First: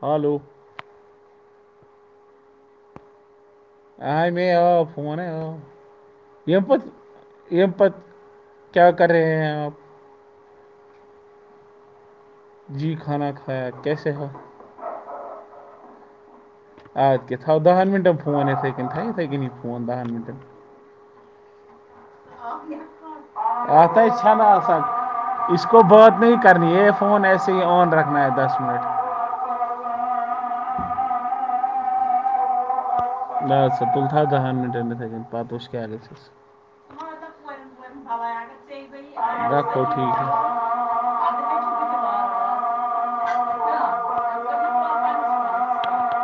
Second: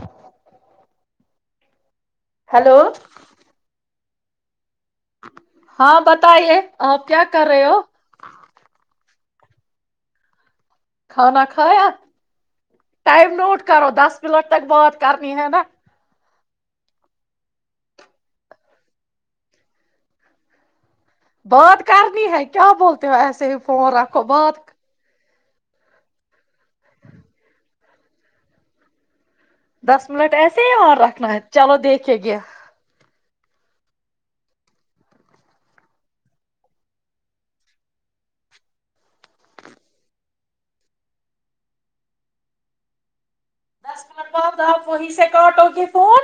ہ لو ہیلو ہ میں ہاں بتائیے آپ کیا کر رہے ہو کر رہے ہیں آپ کھانا کھایا ٹائم نوٹ کرو دس منٹ تک بات کرنی ہے نا ادک تھ تھاؤ دہن منٹن فون یہت کن ت یہتھے کنی ہی فون دہن منٹن بہت کرنی ہے کیا بولتے ہو ایسے ہی فون رکھو بات اس کو بات نہیں کرنی یہ فون ایسے ہی آن رکھنا ہے دس منٹ دس منٹ ایسے ہی مار رکھنا ہے چلو دیکھے گ نہ سل تھا دہن منٹ پ وچ دکھوٹیک ہے دس منٹ بعد آپ وہیں سے کاٹو گ فون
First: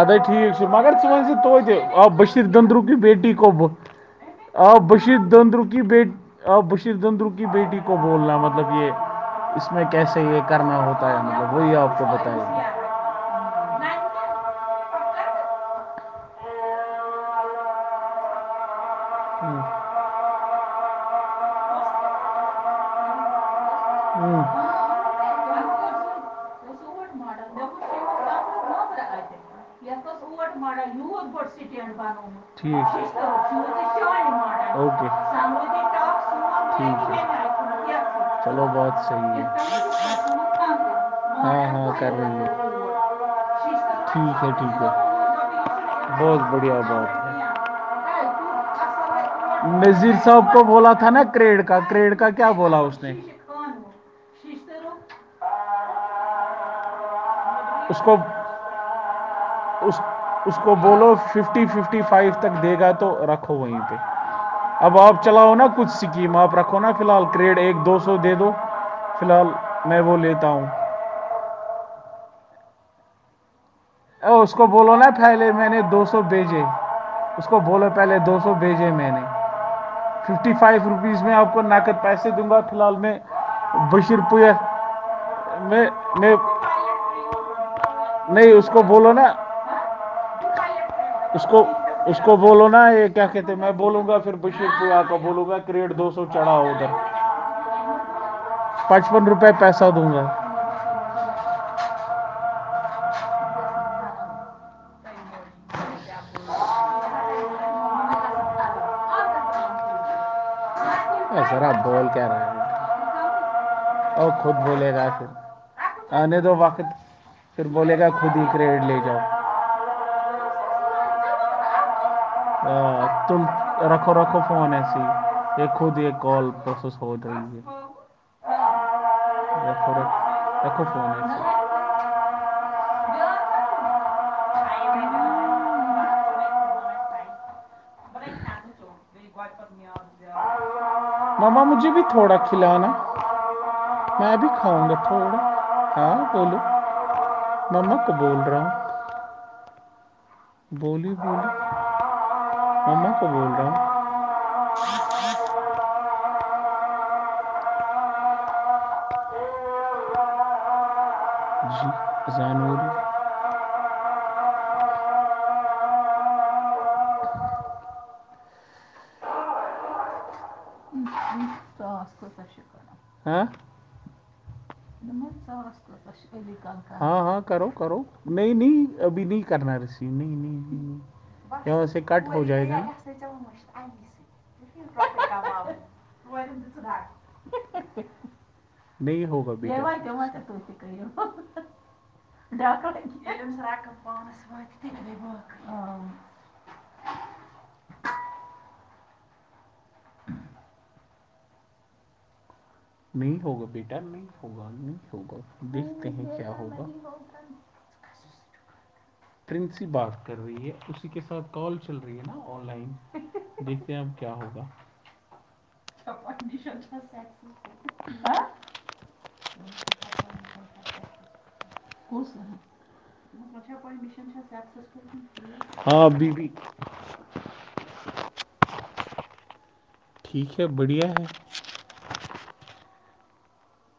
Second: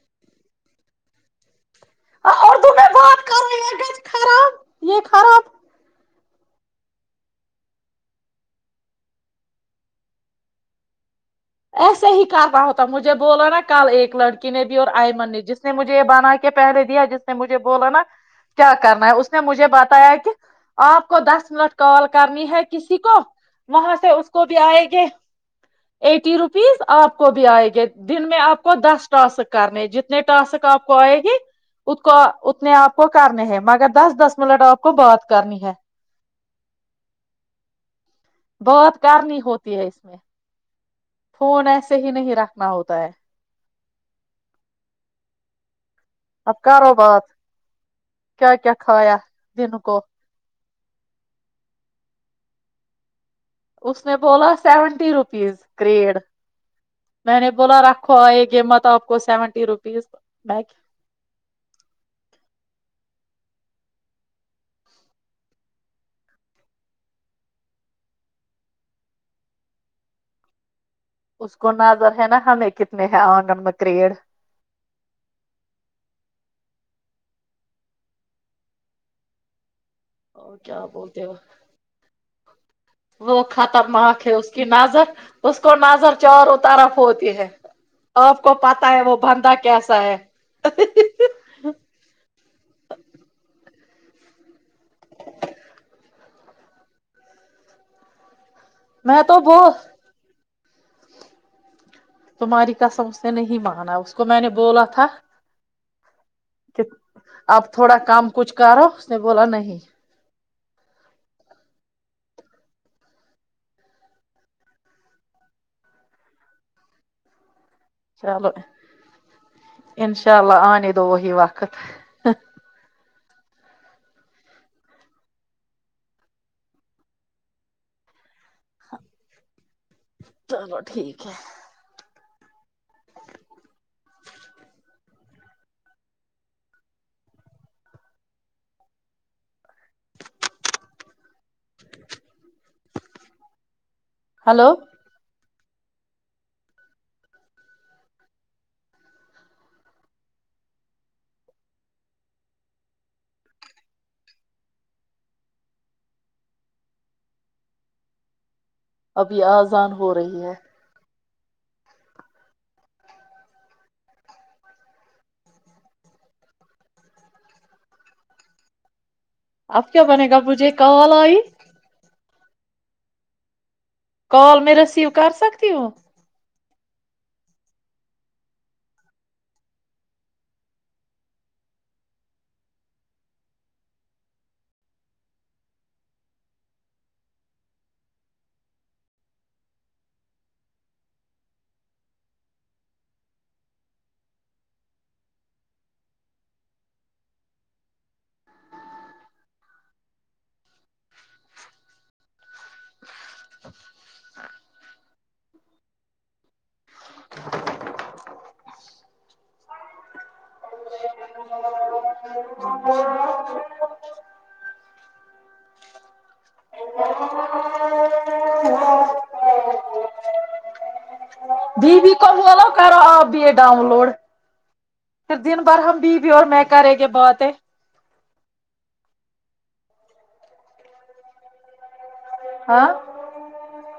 اد ٹھیک مگر وج سے توتے آ بشیر اردو دندرو میں کیی بات بیٹی کرو کوب یہ گج خراب آ یہ بشیر خراب دندر کیی بی اور بشیر دندرو کی بیٹی کو بولنا مطلب یہ اس میں کیسے یہ کرنا ہوتا ہے مطلب وہی آپ کو ایسے ہی بتائیں گے کہنا ہوتا مجھے بولو نا کل ایک لڑکی نب اور آئمن نے جس نے مجھے یہ بنا کے پہنےے دیا جس نے مجھے بولا نا کیا کرنا ہے اس نے مجھے بتایا کہ آپ کو دس منٹ کال ہوں کرنی ہے کسی کو وہاں سے اس کو بھی آئے گے ایٹی روپیز آپ کو بھی آئے گے دن میں آپ کو دس ٹسک کرنے جتنے ٹاسک آپ کو آئے گی کو اتنے ٹھیک آپ کو کرنے ہیں مگر دس دس منٹ آپ کو اوکے بات کرنی ہے چلو بہت بات صحیح کرنی ہوتی ہے اس میں ہاں فون ہاں ایسے ہی کر نہیں رہی ہے رکھنا ہوتا ہے ٹھیک ہے ٹھیک ہے بہت اب بڑھیا کرو بات کیا کیا کھایا دن کو نذیر صاحب کو بولا تھا تھا نا کریڈ کا کریڈ کا کیا بولا اس نے اس نے بولا سیونٹی روپیز کریڈ میں نے بولا اس کو رکھو آئے گے مت آپ کو سیونٹی روپیز اس میں کو بولو ففٹی ففٹی فائیو تک دے گا تو رکھ وہیں پہ اب آپ چلاؤ نا کچھ سکیم آپ رکھو نا فی الحال کریڈ ایک دو سو دے دو فی الحال میں وہ لیتا ہوں اس کو نظر ہے نا ہمیں کتنے ہے آنگن ب اس کو بولو نا پھیلے میں نے دو سو بھیجے اس کو بولو پہلے دو سو بھیجے میں نے ففٹی اور کیا فائیو بولتے روپیز ہو میں آپ کو نقد پیسے دوں گا فی الحال میں وہ بشیر خطرناک ہے اس کی پویہ نظر اس کو میں نظر میں چارو ترف ہوتی ہے آپ نہیں کو اس پتا ہے بولو وہ نا بندہ کیسا ہے [unintelligible] اس کو اس کو بولو نا یہ کیا کہتے میں بولوں گا پھر بشیر پا کو بولوں گا کریٹ دو سو چڑھا ادھر میں پچپن تو روپے وہ پیسہ دوں گا تمہاری کسم اس نے نہیں مانا اس کو میں نے بولا تھا کہ اب تھوڑا کم کچھ کرو اس نے بولا نہیں اے ذرا بول ا خود بھولے گا پھر آنے تو وقت پھر بولے گا خود ہی چلو کریڈ لے جاؤ انشاء آنے دو وہی وقت ا ت رکھو رکھو فون ایسی یہ خود یہ کال پروسس ہو جائے گی چلو ٹھیک ہے [inaudible] ماما مجھے بھی تھوڑا کھلانا میں بھی ہلو کھاؤں گا تھوڑا ہاں بولو ننک بول رہے ہیں بولیے بولیے [unintelligible] ابھی آذان ہو رہی ہے ج زانورور اب کیا بنے گا مجھے کال آی ہاں کال میں ریسیو کر سکتی ہوں ہاں ہاں کرو کرو نہیں نہیں ابھی نہیں کرنا ریسیو نہیں نہیںاں سے کٹ ہو جائے گا ن [unintelligible] [inaudible] نہیں ہوگا بیٹا نہیں ہوگا نہیں ہوگا دیکھتے ہیں کیا ہوگا کےسی بات کر رہی ہے اسی کے ساتھ کال چل رہی ہے نا آن لائن دیکھتے ہیں آپ کیا ہوگا چلو اچھا کرو آپ بھی ا ڈاؤن کوئی لوڈ مشن ہے پھر سکسیسفل دن بھر ہم ہاں بی بی ابھی اور بھی میں کریں کہے باتیں ٹھیک ہے بڑھیا ہے ہاں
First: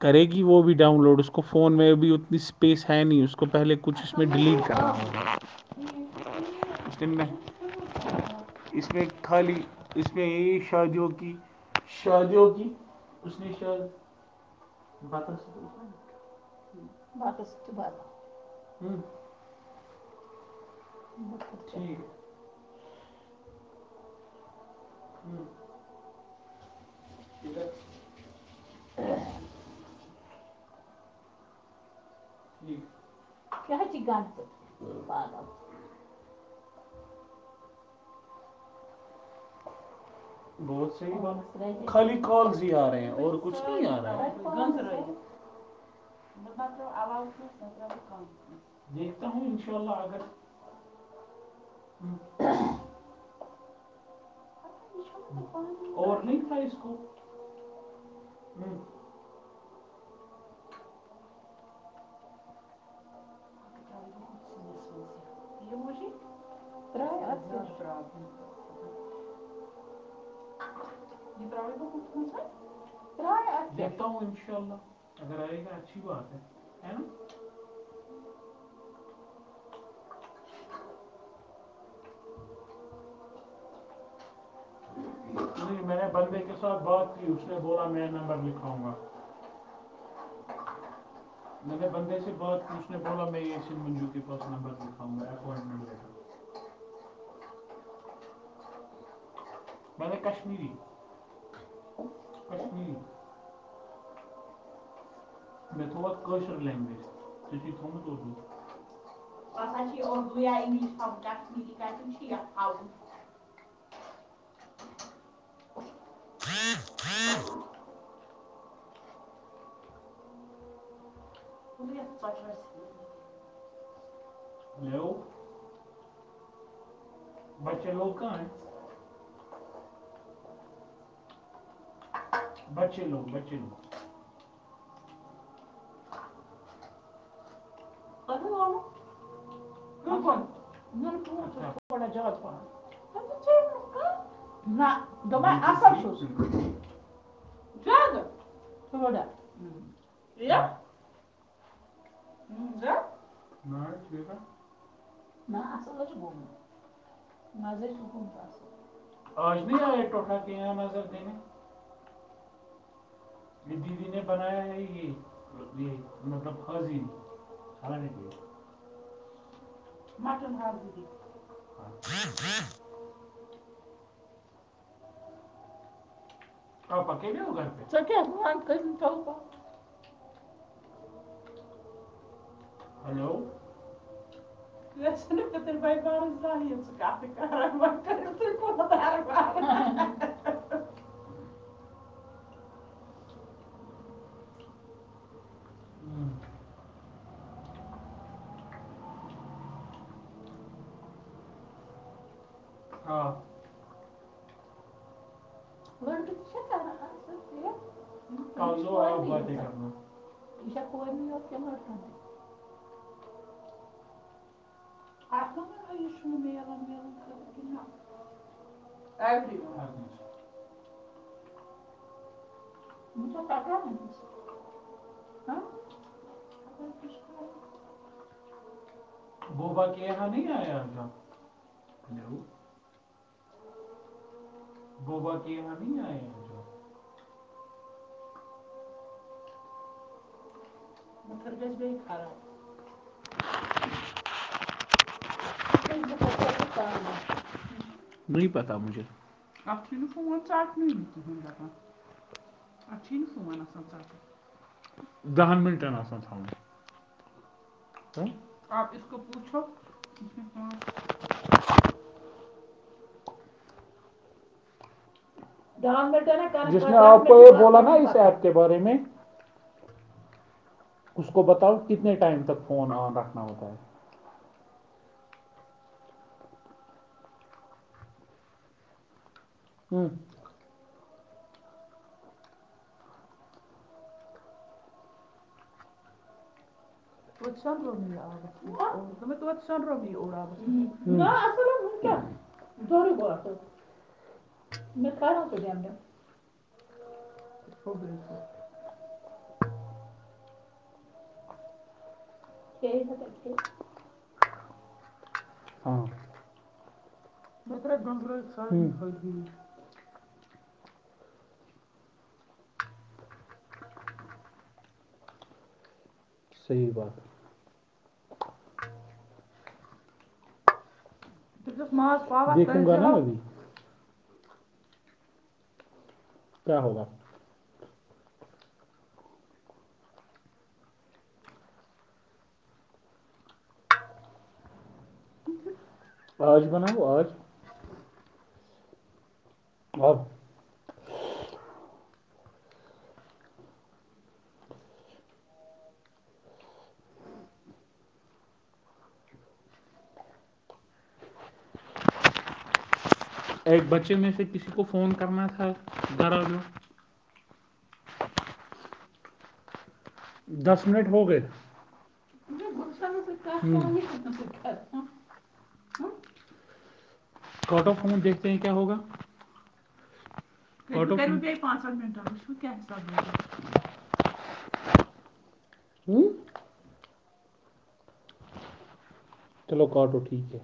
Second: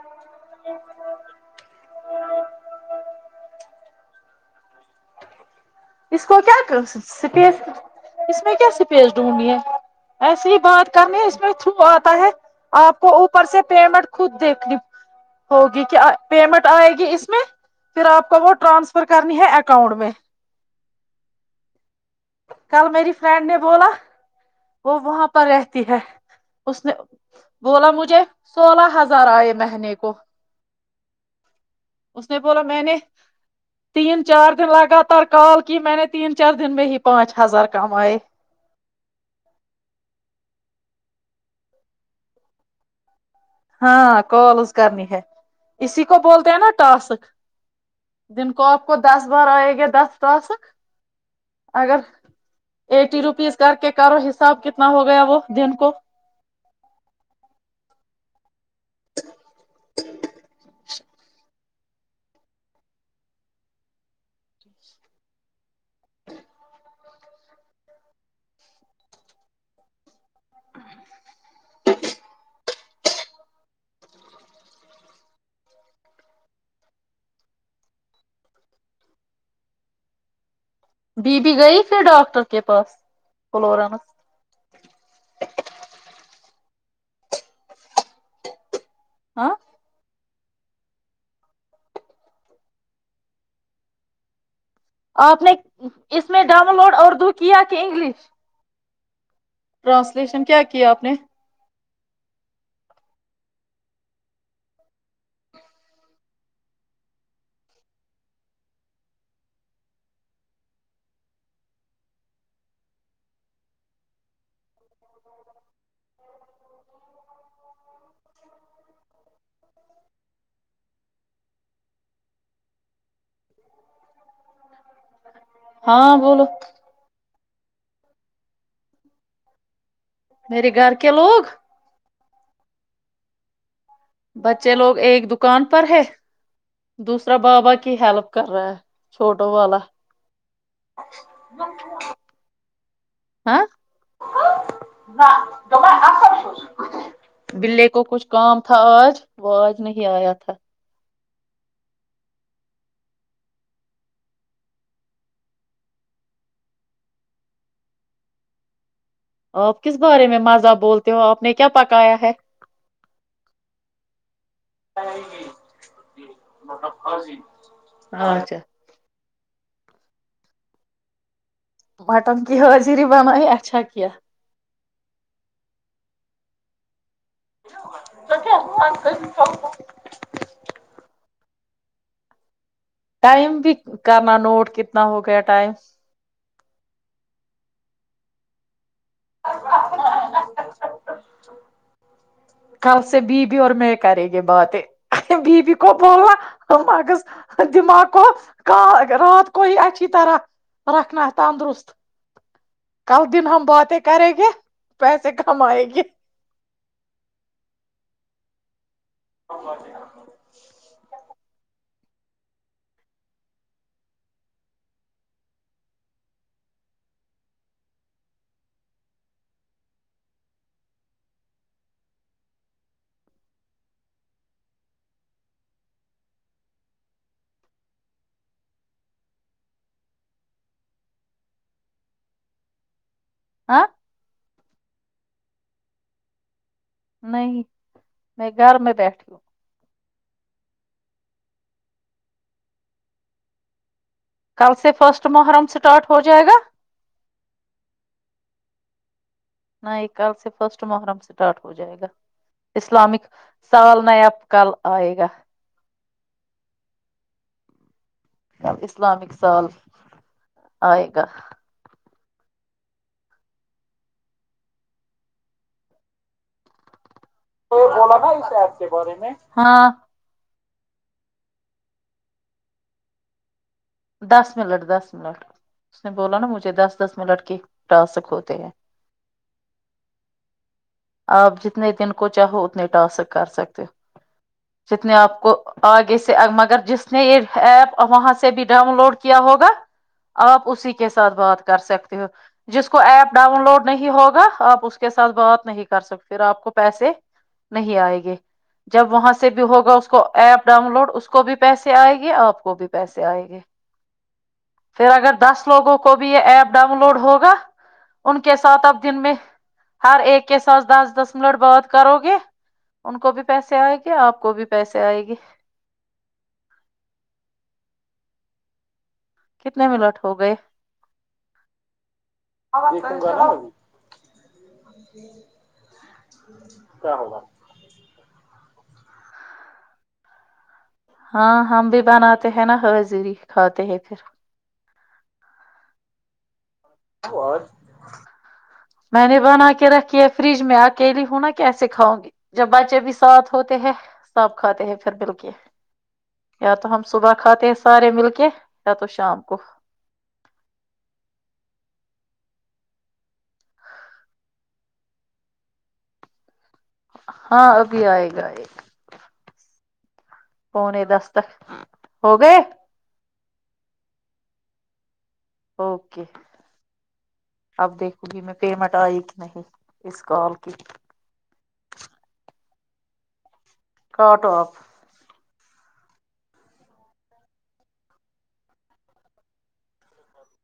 کرے گی وہ بھی ڈاؤن لوڈ اس کو فون میں بھی اتنی اسپیس ہے نہیں اس کو پہلے کچھ اس میں ڈیلیٹ کرنا ہو اس کو کیا سپیس اس میں کیا اس میں سپیس ڈھونڈنی خالی ہے اس میں ایسے ہی یہی بات شادیوں کرنی ہے کی اس میں تھرو آتا ہے شادیوں کی آپ کو اس اوپر نے سے پیمنٹ شاید خود دیکھنی بتا ہوگی کہ پیمنٹ آئے گی اس میں پھر آپ کو وہ ٹرانسفر کرنی ہے اکاؤنٹ میں ب ٹییک کل میری فرینڈ نے بولا وہ وہاں پر رہتی ہے اس نے ہے بولا مجھے سولہ ہزار آئے مہنے کو اس نے بولا میں نے تین چار دن لگاتار کال کی میں نے تین چار دن میں ہی پچ ہزار کم آئے بہت صحی خالی کالزی آ رہے ہیں اور کچھ نہیں آ ہاں رہا کالز کرنی ہے اسی کو بولتے ہیں نا ٹاسک دن کو آپ کو دس دیکھتا ہوں بار آئے گے انشاءاللہ دس اگر ٹاسک اگر ایٹی روپیز کر کے کرو حساب کتنا ہو گیا وہ دن کو اور نہیں کرائی اس کو ہوں [unintelligible] ل م [unintelligible] بی بی گئی پھر ڈاکٹر کے پاس فلورانس میں نے بندے کے ساتھ بات کی اس نے بولا میں نمبر لکھاؤں گا ہاں میں نے بندے سے بات کی اس نے بولا میں یہشن منجو ت پس نبر آپ نے اس میں ڈاؤن لوڈ اورد کی کیا آ کہ انگلش ٹرانسلیشن کیا کیا آپ نے اچ ہ میں تھو کوشر لینگویجتر ج ک پھا ہاں بولو بچے لوگ کن میرے گھر کے لوگ بچے لو بچے لو بچے لوگ ایک دکان پر ہے دوسرا بابا کی ہیلپ کر رہا ہے چھوٹو والا بالکل بالک جلد پ دما اثر شو بلے کو جاد کچھ کام تھا تھوڑا آج وہ آج نہیں آیا تھا نہ آصل گز آپ کس بارے میں مزہ بولتے ہو آپ نے کیا پکایا ہے یہ دیدی نے بنایا ہے یہ یہ مطلب حض کھان اچھا مٹ نال دیج مٹن کی حاضری بنایی اچھا کیا آپپ سک کر ہلو ٹائم بھی کرنا نوٹ کتنا ہو گیا ٹائم کاات کرار م [unintelligible] ہہ [unintelligible] کل سے بی بیی اور میں کرے گی باتیں بیو کو بوولنا مغذ دماغ کو رات کو ہی اچھی طرح رکھنا تندرست کل ہاں دن ہم باتیں کرے گیا پیسے کمائے گی اب کرنا ری بو کہا نہیں آیا کا آ بوبا کی ہ نہیں نہیں میں گھر میں بیٹھی ہوں مٹر گس بیی خراب کل سے فرسٹ محرم اسٹارٹ ہو جائے گا نہیں پتا مجھے اَتھ چھُے نہیں ہی نہٕ فون کل سے فرسٹ ژَٹنُے نہٕ محرم کِہیٖنۍ اسٹارٹ دَپان ہو جائے گا اَتھ چھُے اسلامک نہٕ فون آسان سال نیاب کل آئے گا - [inaudible] آپ اس کو اسلامک پوچھو سال آئے گا گاؤں گ ج نا ک تو بولا نا اس شپ کے بارے میں ہاں اس کو بتاؤ کتنے ٹائم تک فون آن رکھنا ہوتا ہے دس منٹ دس منٹ اس نے بولا نا مجھے دس دس منٹ کےٹاسک ہوتے ہیں ہوں آپ جتنے دن کو چاہو اتنے ٹاسک کر سکتے ہو جتنے آپ کو آگے سے مگر جس اس نے یہ توتہِ سۄنٛدروو ایپ مےٚ یہِ وہاں سے آبَس بھی منٛز ڈاؤن اوٚڑ لوڈ دوٚپمَے کیا توتہِ ہوگا سۄنٛدروو مےٚ یہِ اوٚڑ آبَس آپ اسی کے ساتھ بات کر سکتے ہو جس کو ایپ ڈاؤن لوڈ نہیں ہوگا آپ اس کے ساتھ بات نہیں پھر آپ کو پیسے ہو نہیں گئے آئے گی سر جب وہاں سے بھی ہوگا اس کو ایپ ڈاؤن لوڈ اس کو بھی پیسے آئے گ یہ آپ کو بھی پیسے آئے گے سیراگر [unintelligible] دس لوگوں ہاں کو بھی یہ ایپ ڈاؤن لوڈ ہوگا میرا گنگرا ان کے سر ہوں۔ ساتھ اب دکھائی دن دی میں ہر ایک کے دس دس دس منٹ بعات کرو گے ان کو بھی پیسے آئے گے آپ کو بھی پیسے آئے گے صحی بات کتنے منٹ ہو گئے مس پا [unintelligible] ج جی [unintelligible] کیا ہوگا ہاں ہم بھی بناتے ہیں نا ہزری کھاتے ہیں پھر اوراں ج [unintelligible] اور [unintelligible] میں نے [unintelligible] بنا کے اب رکھیے فریج میں اکیلی ہونا کی ایسے کاؤ گی جب بچے بھی ساتھ ہوتے ہے سب کھاتے ہیں پھر مل کے یا تو ہم صبح کھاتے ہیں سارے مل کے یا تو شام کو ایک بچے میں سے کسی کو فون کرنا تھا درل ہاں ابھی آئے گا آئے گا پونے منٹ دس ہو گئے تک ہو گئے س سھا ہ [unintelligible] اوکے کاٹ اب آف فون دیکھو گی میں پیمٹ آئی کہ نہیں اس [unintelligible] پانچون منٹن و [unintelligible] [inaudible] کٹ آف [unintelligible] ہوں [unintelligible] چلو کاٹو ٹھیک ہے